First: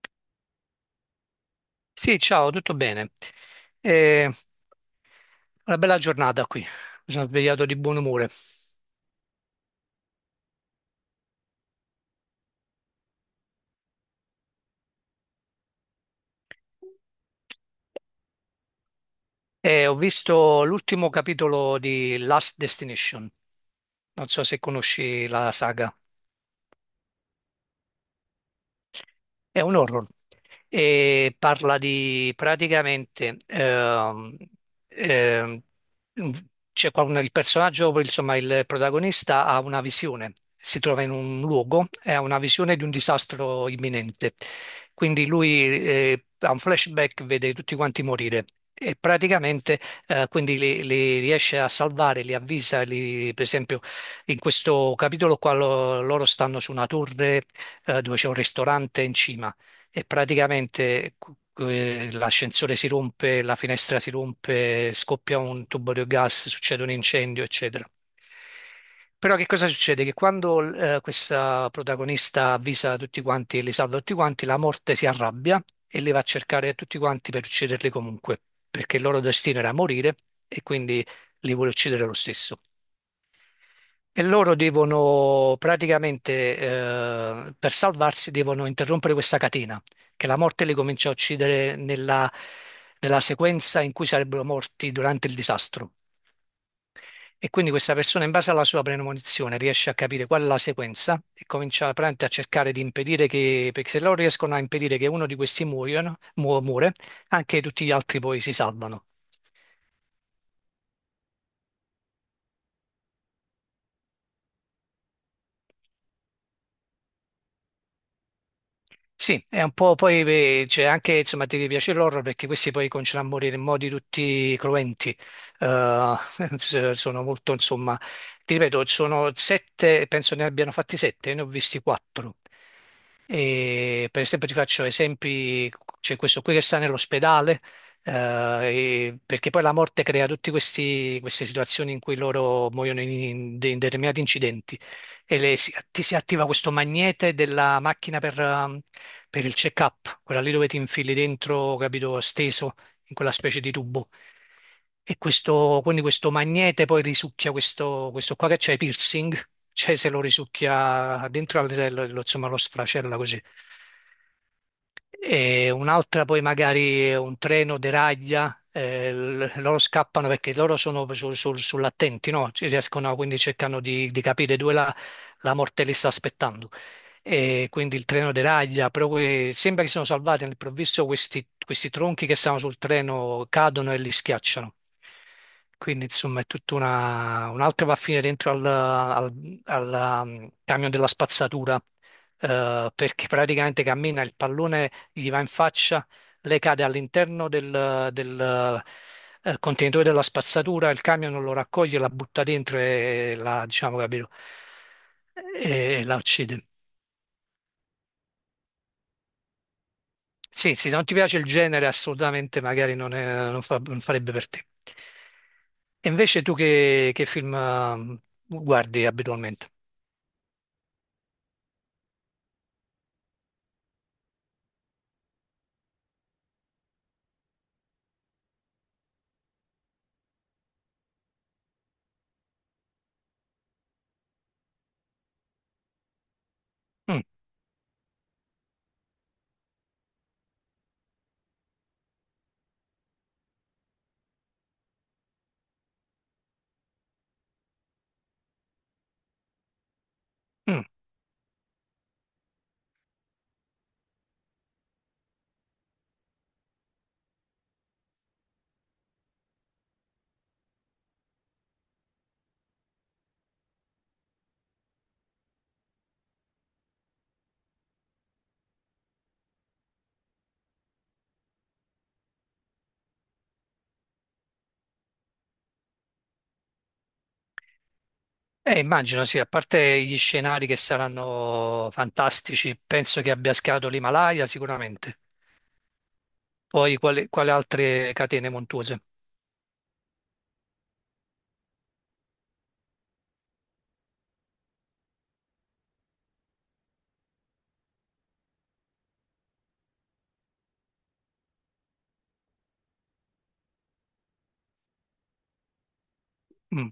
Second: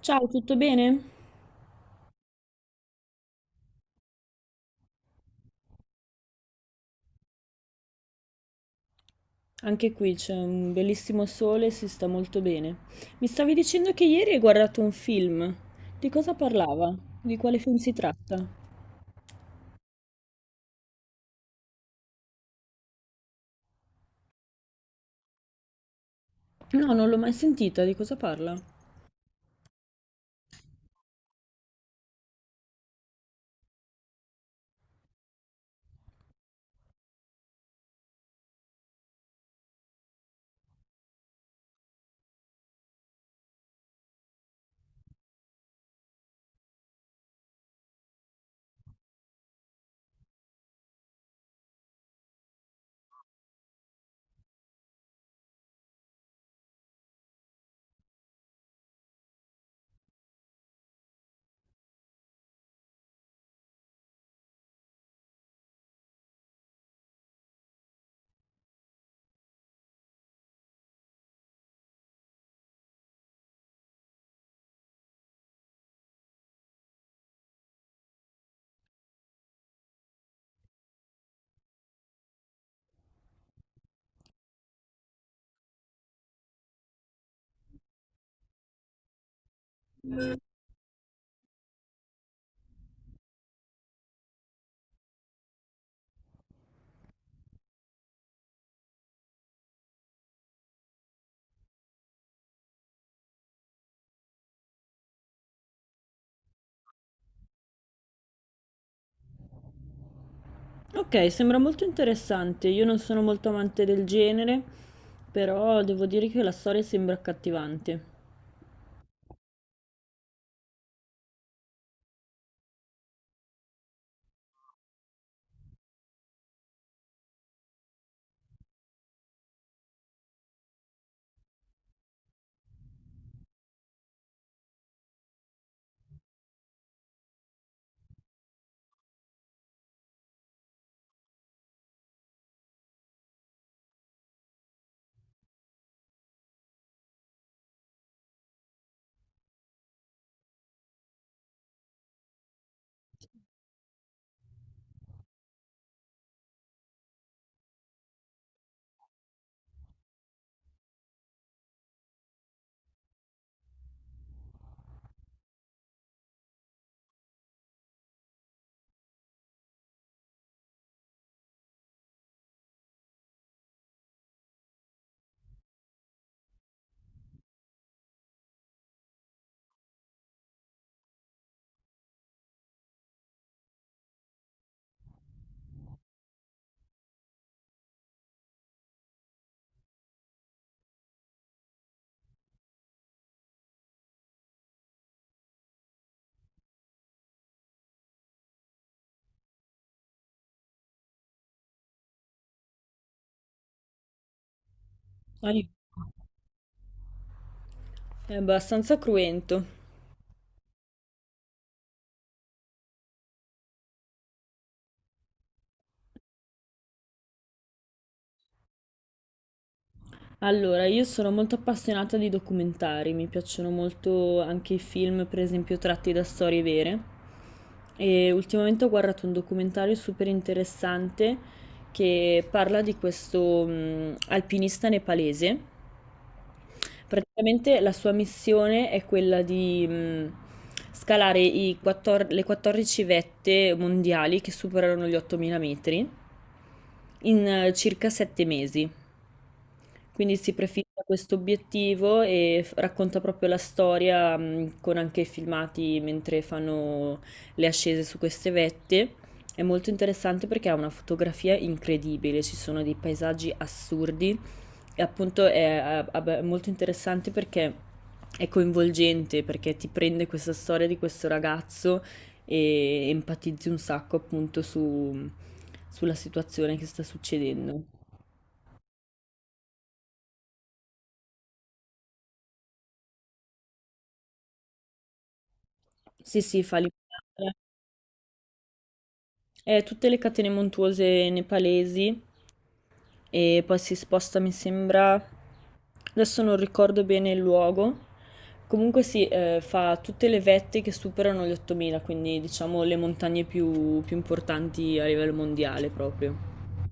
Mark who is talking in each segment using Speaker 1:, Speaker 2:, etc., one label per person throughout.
Speaker 1: Ciao, tutto bene?
Speaker 2: Sì, ciao, tutto bene. Eh, una bella giornata qui. Mi sono svegliato di buon umore.
Speaker 1: Anche qui c'è un bellissimo sole e si sta molto bene. Mi stavi dicendo che ieri hai guardato un film. Di cosa parlava? Di quale film si tratta?
Speaker 2: E ho visto l'ultimo capitolo di Last Destination. Non so se conosci la saga.
Speaker 1: No, non l'ho mai sentita, di cosa parla?
Speaker 2: È un horror e parla di praticamente ehm, c'è qua il personaggio, insomma il protagonista ha una visione, si trova in un luogo e ha una visione di un disastro imminente. Quindi lui ha un flashback, vede tutti quanti morire. E praticamente quindi li riesce a salvare, li avvisa, per esempio in questo capitolo qua loro stanno su una torre, dove c'è un ristorante in cima e praticamente l'ascensore si rompe, la finestra si rompe, scoppia un tubo di gas, succede un incendio, eccetera. Però che cosa succede? Che quando questa protagonista avvisa tutti quanti e li salva tutti quanti, la morte si arrabbia e li va a cercare tutti quanti per ucciderli comunque, perché il loro destino era morire e quindi li vuole uccidere lo stesso. E loro devono praticamente, per salvarsi, devono interrompere questa catena, che la morte li comincia a uccidere nella sequenza in cui sarebbero morti durante il disastro. E quindi questa persona, in base alla sua premonizione, riesce a capire qual è la sequenza e comincia praticamente a cercare di impedire che, perché se loro riescono a impedire che uno di questi muoiono, muore, anche tutti gli altri poi si salvano.
Speaker 1: Ok, sembra molto interessante. Io non sono molto amante del genere, però devo dire che la storia sembra accattivante.
Speaker 2: Sì, è un po' poi beh, c'è anche, insomma, ti piace l'horror perché questi poi cominciano a morire in modi tutti cruenti. Eh, sono molto, insomma, ti ripeto, sono sette, penso ne abbiano fatti sette, ne ho visti quattro, e per esempio ti faccio esempi, c'è questo qui che sta nell'ospedale, eh, perché poi la morte crea tutte queste situazioni in cui loro muoiono in in determinati incidenti e ti si attiva questo magnete della macchina per il check-up, quella lì dove ti infili dentro, capito, steso in quella specie di tubo. E quindi questo magnete poi risucchia questo qua che c'è, piercing, cioè se lo risucchia dentro, lo, insomma, lo sfracella così. E un'altra poi magari è un treno deraglia, loro scappano perché loro sono sull'attenti, no? Ci riescono, quindi cercano di capire dove la, la morte li sta aspettando. E quindi il treno deraglia, però sembra che siano salvati all'improvviso questi, questi tronchi che stavano sul treno cadono e li schiacciano. Quindi insomma è tutta una... un'altra va a finire dentro al camion della spazzatura, perché praticamente cammina, il pallone gli va in faccia, lei cade all'interno del contenitore della spazzatura, il camion non lo raccoglie, la butta dentro e la, diciamo, capito,
Speaker 1: Ah,
Speaker 2: e la uccide.
Speaker 1: è abbastanza cruento.
Speaker 2: Sì, sì, se non ti piace il genere, assolutamente magari non, non farebbe per te. E invece tu che film guardi abitualmente?
Speaker 1: Allora, io sono molto appassionata di documentari, mi piacciono molto anche i film, per esempio, tratti da storie vere. E ultimamente ho guardato un documentario super interessante che parla di questo alpinista nepalese.
Speaker 2: Mm,
Speaker 1: Praticamente la sua missione è quella di scalare i 14 le 14 vette mondiali che superano gli 8000 metri in circa 7 mesi. Quindi si
Speaker 2: mm.
Speaker 1: prefissa questo obiettivo e racconta proprio la storia, con anche filmati mentre fanno le ascese su queste vette. È molto interessante perché ha una fotografia incredibile, ci sono dei paesaggi assurdi e appunto vabbè, è molto interessante perché è coinvolgente, perché ti prende questa storia di questo ragazzo e empatizzi un sacco appunto sulla situazione che sta succedendo.
Speaker 2: Immagino sì, a parte gli scenari che saranno fantastici, penso che abbia schierato l'Himalaya sicuramente,
Speaker 1: Sì, sì, fa
Speaker 2: poi quali, quali
Speaker 1: l'impresa.
Speaker 2: altre catene montuose.
Speaker 1: Tutte le catene montuose nepalesi e poi si sposta, mi sembra, adesso non ricordo bene il luogo. Comunque si fa tutte le vette che superano gli 8000, quindi diciamo le montagne più importanti a livello mondiale proprio.
Speaker 2: Mm.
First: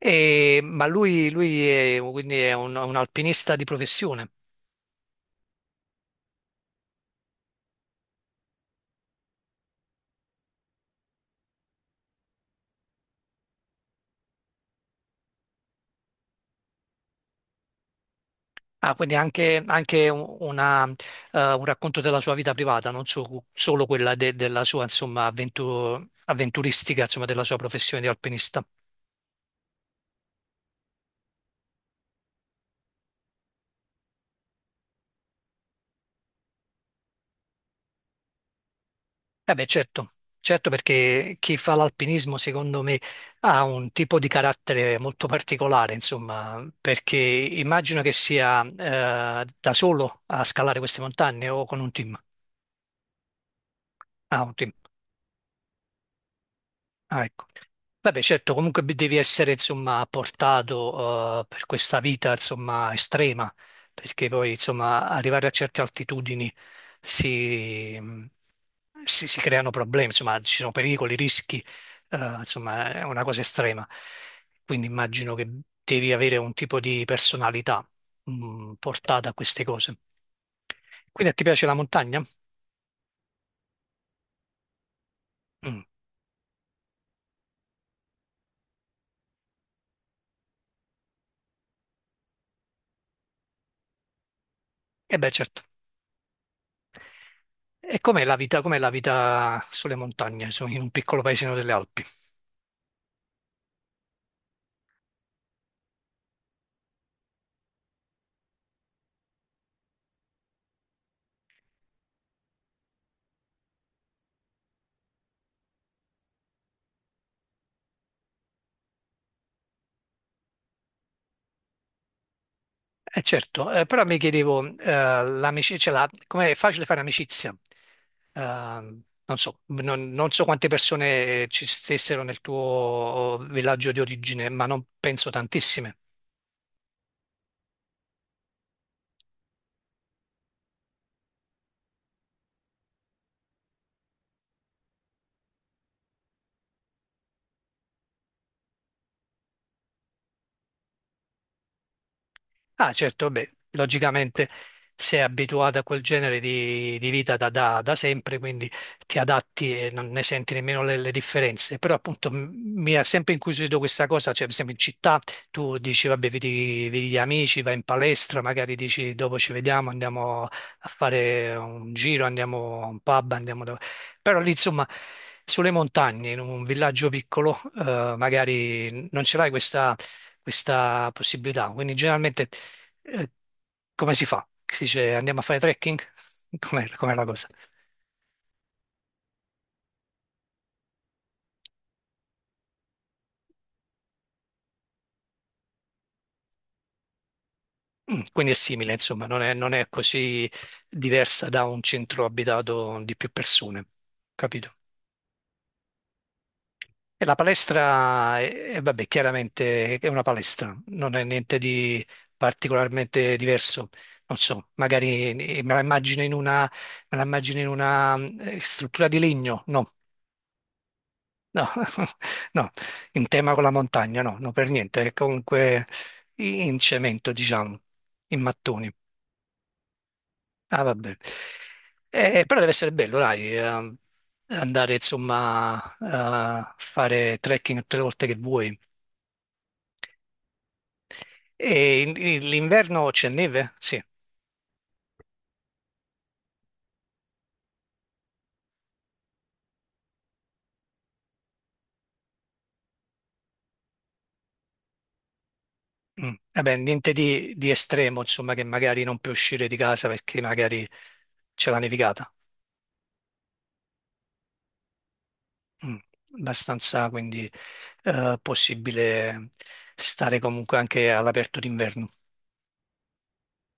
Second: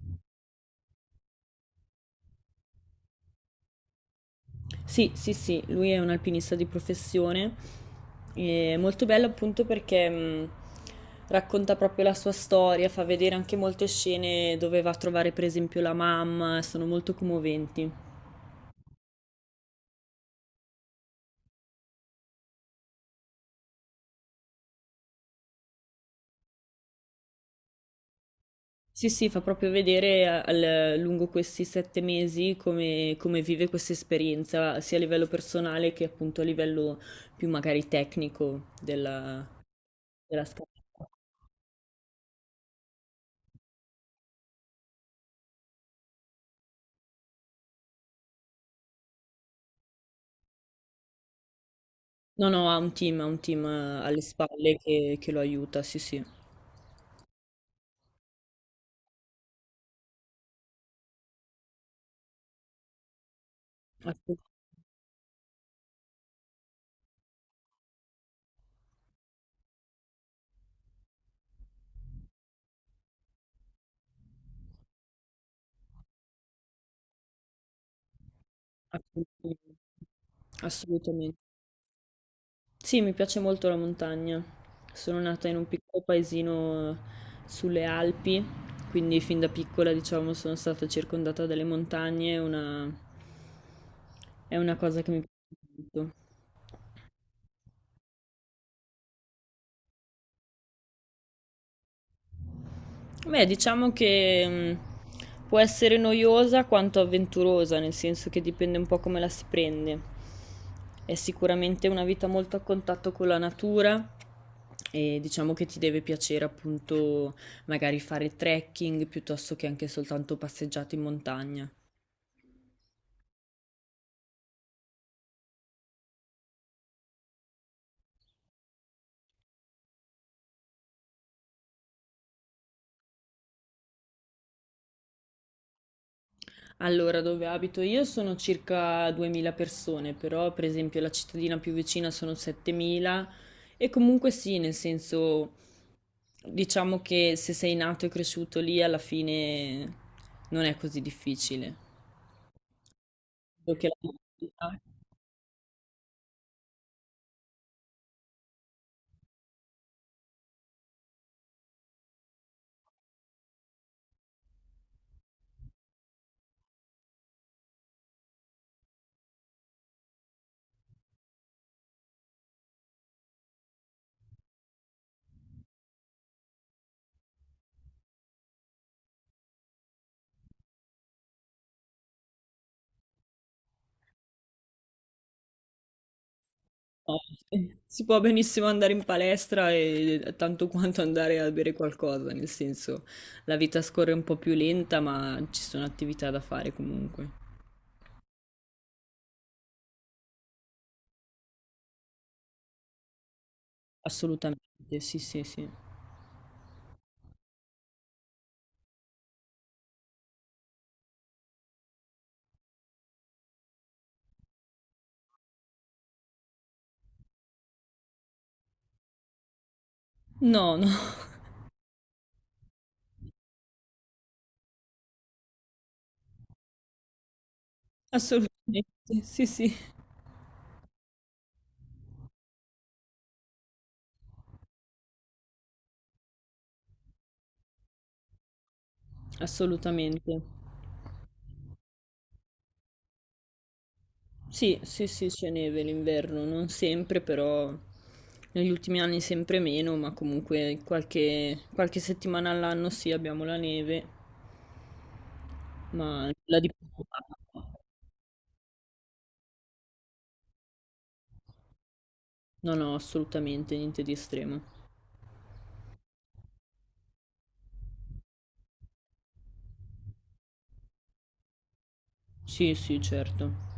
Speaker 2: Ma lui è, quindi è un alpinista di professione.
Speaker 1: Sì, sì, sì, lui è un alpinista di professione. È molto bello appunto perché racconta proprio la sua storia, fa vedere anche molte scene dove va a trovare per esempio la mamma, sono molto commoventi.
Speaker 2: Ah, quindi anche, anche una, un racconto della sua vita privata, non so- solo quella della sua insomma, avventuristica, insomma, della sua professione di alpinista.
Speaker 1: Sì, sì, fa proprio vedere lungo questi 7 mesi come, come vive questa esperienza, sia a livello personale che appunto a livello più magari tecnico della,
Speaker 2: Eh beh, certo,
Speaker 1: della scalata.
Speaker 2: certo perché chi fa l'alpinismo secondo me ha un tipo di carattere molto particolare, insomma, perché immagino che sia da solo a scalare queste montagne o con un team.
Speaker 1: No, no, ha un team alle
Speaker 2: Ah, un team.
Speaker 1: spalle che lo aiuta, sì, sì.
Speaker 2: Ah, ecco. Vabbè, certo, comunque devi essere, insomma, portato, per questa vita, insomma, estrema, perché
Speaker 1: Assu-
Speaker 2: poi, insomma, arrivare a certe altitudini si, si creano problemi, insomma, ci sono pericoli, rischi, insomma, è una cosa estrema. Quindi immagino che devi avere un tipo di personalità, mm, portata a queste
Speaker 1: Assolutamente.
Speaker 2: cose. Quindi a
Speaker 1: Assolutamente.
Speaker 2: te piace la montagna?
Speaker 1: Sì, mi piace molto la montagna. Sono nata in un
Speaker 2: Mm.
Speaker 1: piccolo paesino sulle Alpi, quindi fin da piccola, diciamo, sono stata circondata dalle montagne, è una cosa che
Speaker 2: Eh
Speaker 1: mi
Speaker 2: beh,
Speaker 1: piace
Speaker 2: certo.
Speaker 1: molto.
Speaker 2: E com'è la vita sulle montagne, in un piccolo paesino delle Alpi?
Speaker 1: Beh, diciamo che può essere noiosa quanto avventurosa, nel senso che dipende un po' come la si prende. È sicuramente una vita molto a contatto con la natura e diciamo che ti deve piacere appunto magari fare trekking piuttosto che anche soltanto passeggiate in montagna.
Speaker 2: Eh certo, però mi chiedevo, l'amicizia, cioè com'è facile fare amicizia? Eh, non so, non so quante persone ci stessero nel tuo villaggio di origine, ma non penso tantissime.
Speaker 1: Allora, dove abito io sono circa 2000 persone, però per esempio la cittadina più vicina sono 7000 e comunque sì, nel senso diciamo che se sei nato e cresciuto lì, alla fine non è così difficile.
Speaker 2: Ah, certo, beh,
Speaker 1: Solo che la
Speaker 2: logicamente
Speaker 1: mentalità-
Speaker 2: sei abituato a quel genere di vita da sempre, quindi ti adatti e non ne senti nemmeno le differenze. Però appunto mi ha sempre incuriosito questa cosa, cioè per esempio in città tu dici vabbè, vedi gli amici, vai in palestra, magari dici dopo ci vediamo, andiamo a fare un giro, andiamo a un pub, andiamo dove... Però lì insomma sulle montagne, in un villaggio piccolo, magari non ce l'hai questa possibilità. Quindi generalmente eh, come si fa? Si dice andiamo a fare trekking? Com'è, com'è
Speaker 1: No.
Speaker 2: la cosa?
Speaker 1: Si può benissimo andare in palestra e tanto quanto andare a bere qualcosa, nel senso la vita scorre un po' più lenta, ma ci sono attività da fare comunque.
Speaker 2: Mm, quindi è simile, insomma, non è così diversa da un centro abitato di più persone,
Speaker 1: Assolutamente,
Speaker 2: capito?
Speaker 1: sì, sì, sì.
Speaker 2: E la palestra, vabbè, chiaramente è una palestra, non è niente di particolarmente diverso. Non so, magari me la immagino in una mm, struttura di legno, no.
Speaker 1: No, no,
Speaker 2: No, no, in tema con la montagna, no, no, per niente, è comunque in cemento, diciamo, in
Speaker 1: assolutamente,
Speaker 2: mattoni.
Speaker 1: sì, sì,
Speaker 2: Ah, vabbè. Però deve essere bello, dai, andare, insomma, a fare trekking tutte le volte che vuoi.
Speaker 1: assolutamente.
Speaker 2: E l'inverno c'è neve? Sì.
Speaker 1: Sì, sì, sì, c'è neve l'inverno, non sempre, però negli ultimi anni sempre meno, ma comunque qualche settimana all'anno sì, abbiamo la neve, ma
Speaker 2: Mm.
Speaker 1: la di...
Speaker 2: Vabbè, niente di, di estremo, insomma, che magari non puoi uscire di casa perché magari c'è la nevicata.
Speaker 1: No, no, assolutamente niente di estremo.
Speaker 2: Mm, abbastanza, quindi possibile stare comunque anche all'aperto d'inverno.
Speaker 1: Sì, sì, certo.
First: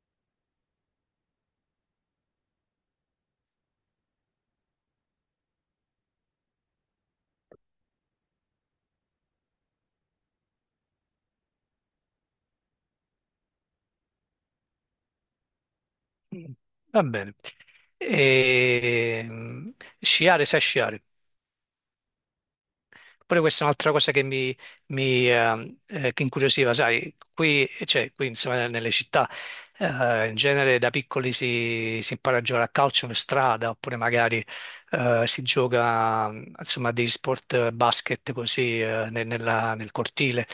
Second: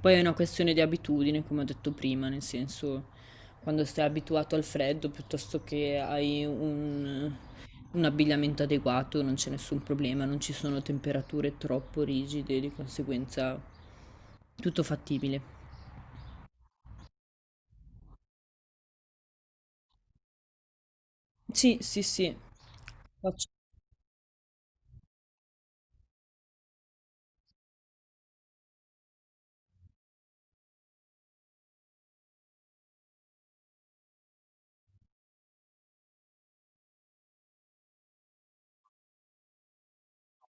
Speaker 1: Poi è una questione di abitudine, come ho detto prima, nel senso, quando stai abituato al freddo piuttosto che hai un abbigliamento adeguato, non c'è nessun problema, non ci sono temperature troppo rigide, di conseguenza tutto fattibile.
Speaker 2: Va bene. E, mm, sciare, sai sciare?
Speaker 1: Sì, sì, sì.
Speaker 2: Pure
Speaker 1: Faccio.
Speaker 2: questa è un'altra cosa che mi che incuriosiva, sai, qui, cioè, qui insomma, nelle città in genere da piccoli si impara a giocare a calcio in strada oppure magari si gioca insomma degli sport basket così nel cortile.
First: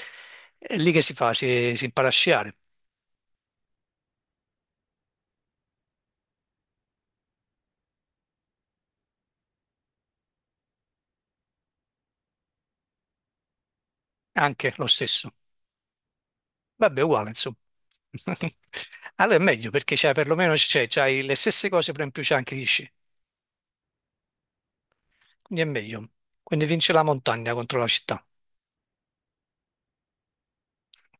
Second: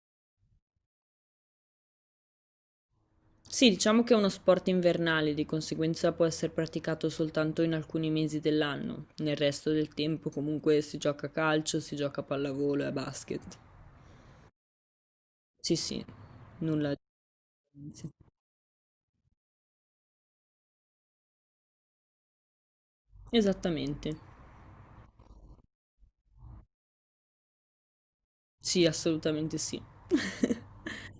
Speaker 2: È lì che si fa, si impara a sciare,
Speaker 1: Sì, diciamo che è uno sport invernale, di conseguenza può essere praticato soltanto in alcuni mesi dell'anno. Nel resto del tempo comunque si gioca a calcio, si gioca a pallavolo e a basket.
Speaker 2: anche lo stesso.
Speaker 1: Sì, sì, nulla di
Speaker 2: Vabbè, uguale insomma.
Speaker 1: differenza.
Speaker 2: Allora è meglio perché c'è perlomeno c'è, c'hai le stesse cose, però in più c'è anche gli sci.
Speaker 1: Esattamente.
Speaker 2: Quindi è meglio. Quindi vince la montagna contro la città.
Speaker 1: Sì, assolutamente sì.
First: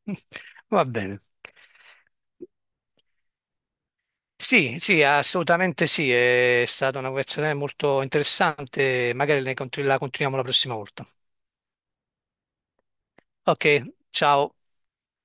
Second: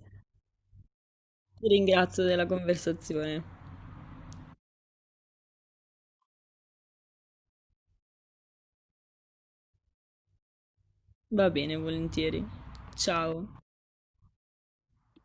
Speaker 2: Va bene.
Speaker 1: Ti ringrazio della conversazione.
Speaker 2: Sì, sì, assolutamente sì, è stata una conversazione molto interessante, magari la continuiamo la prossima volta.
Speaker 1: Va bene, volentieri. Ciao.
Speaker 2: Ok, ciao.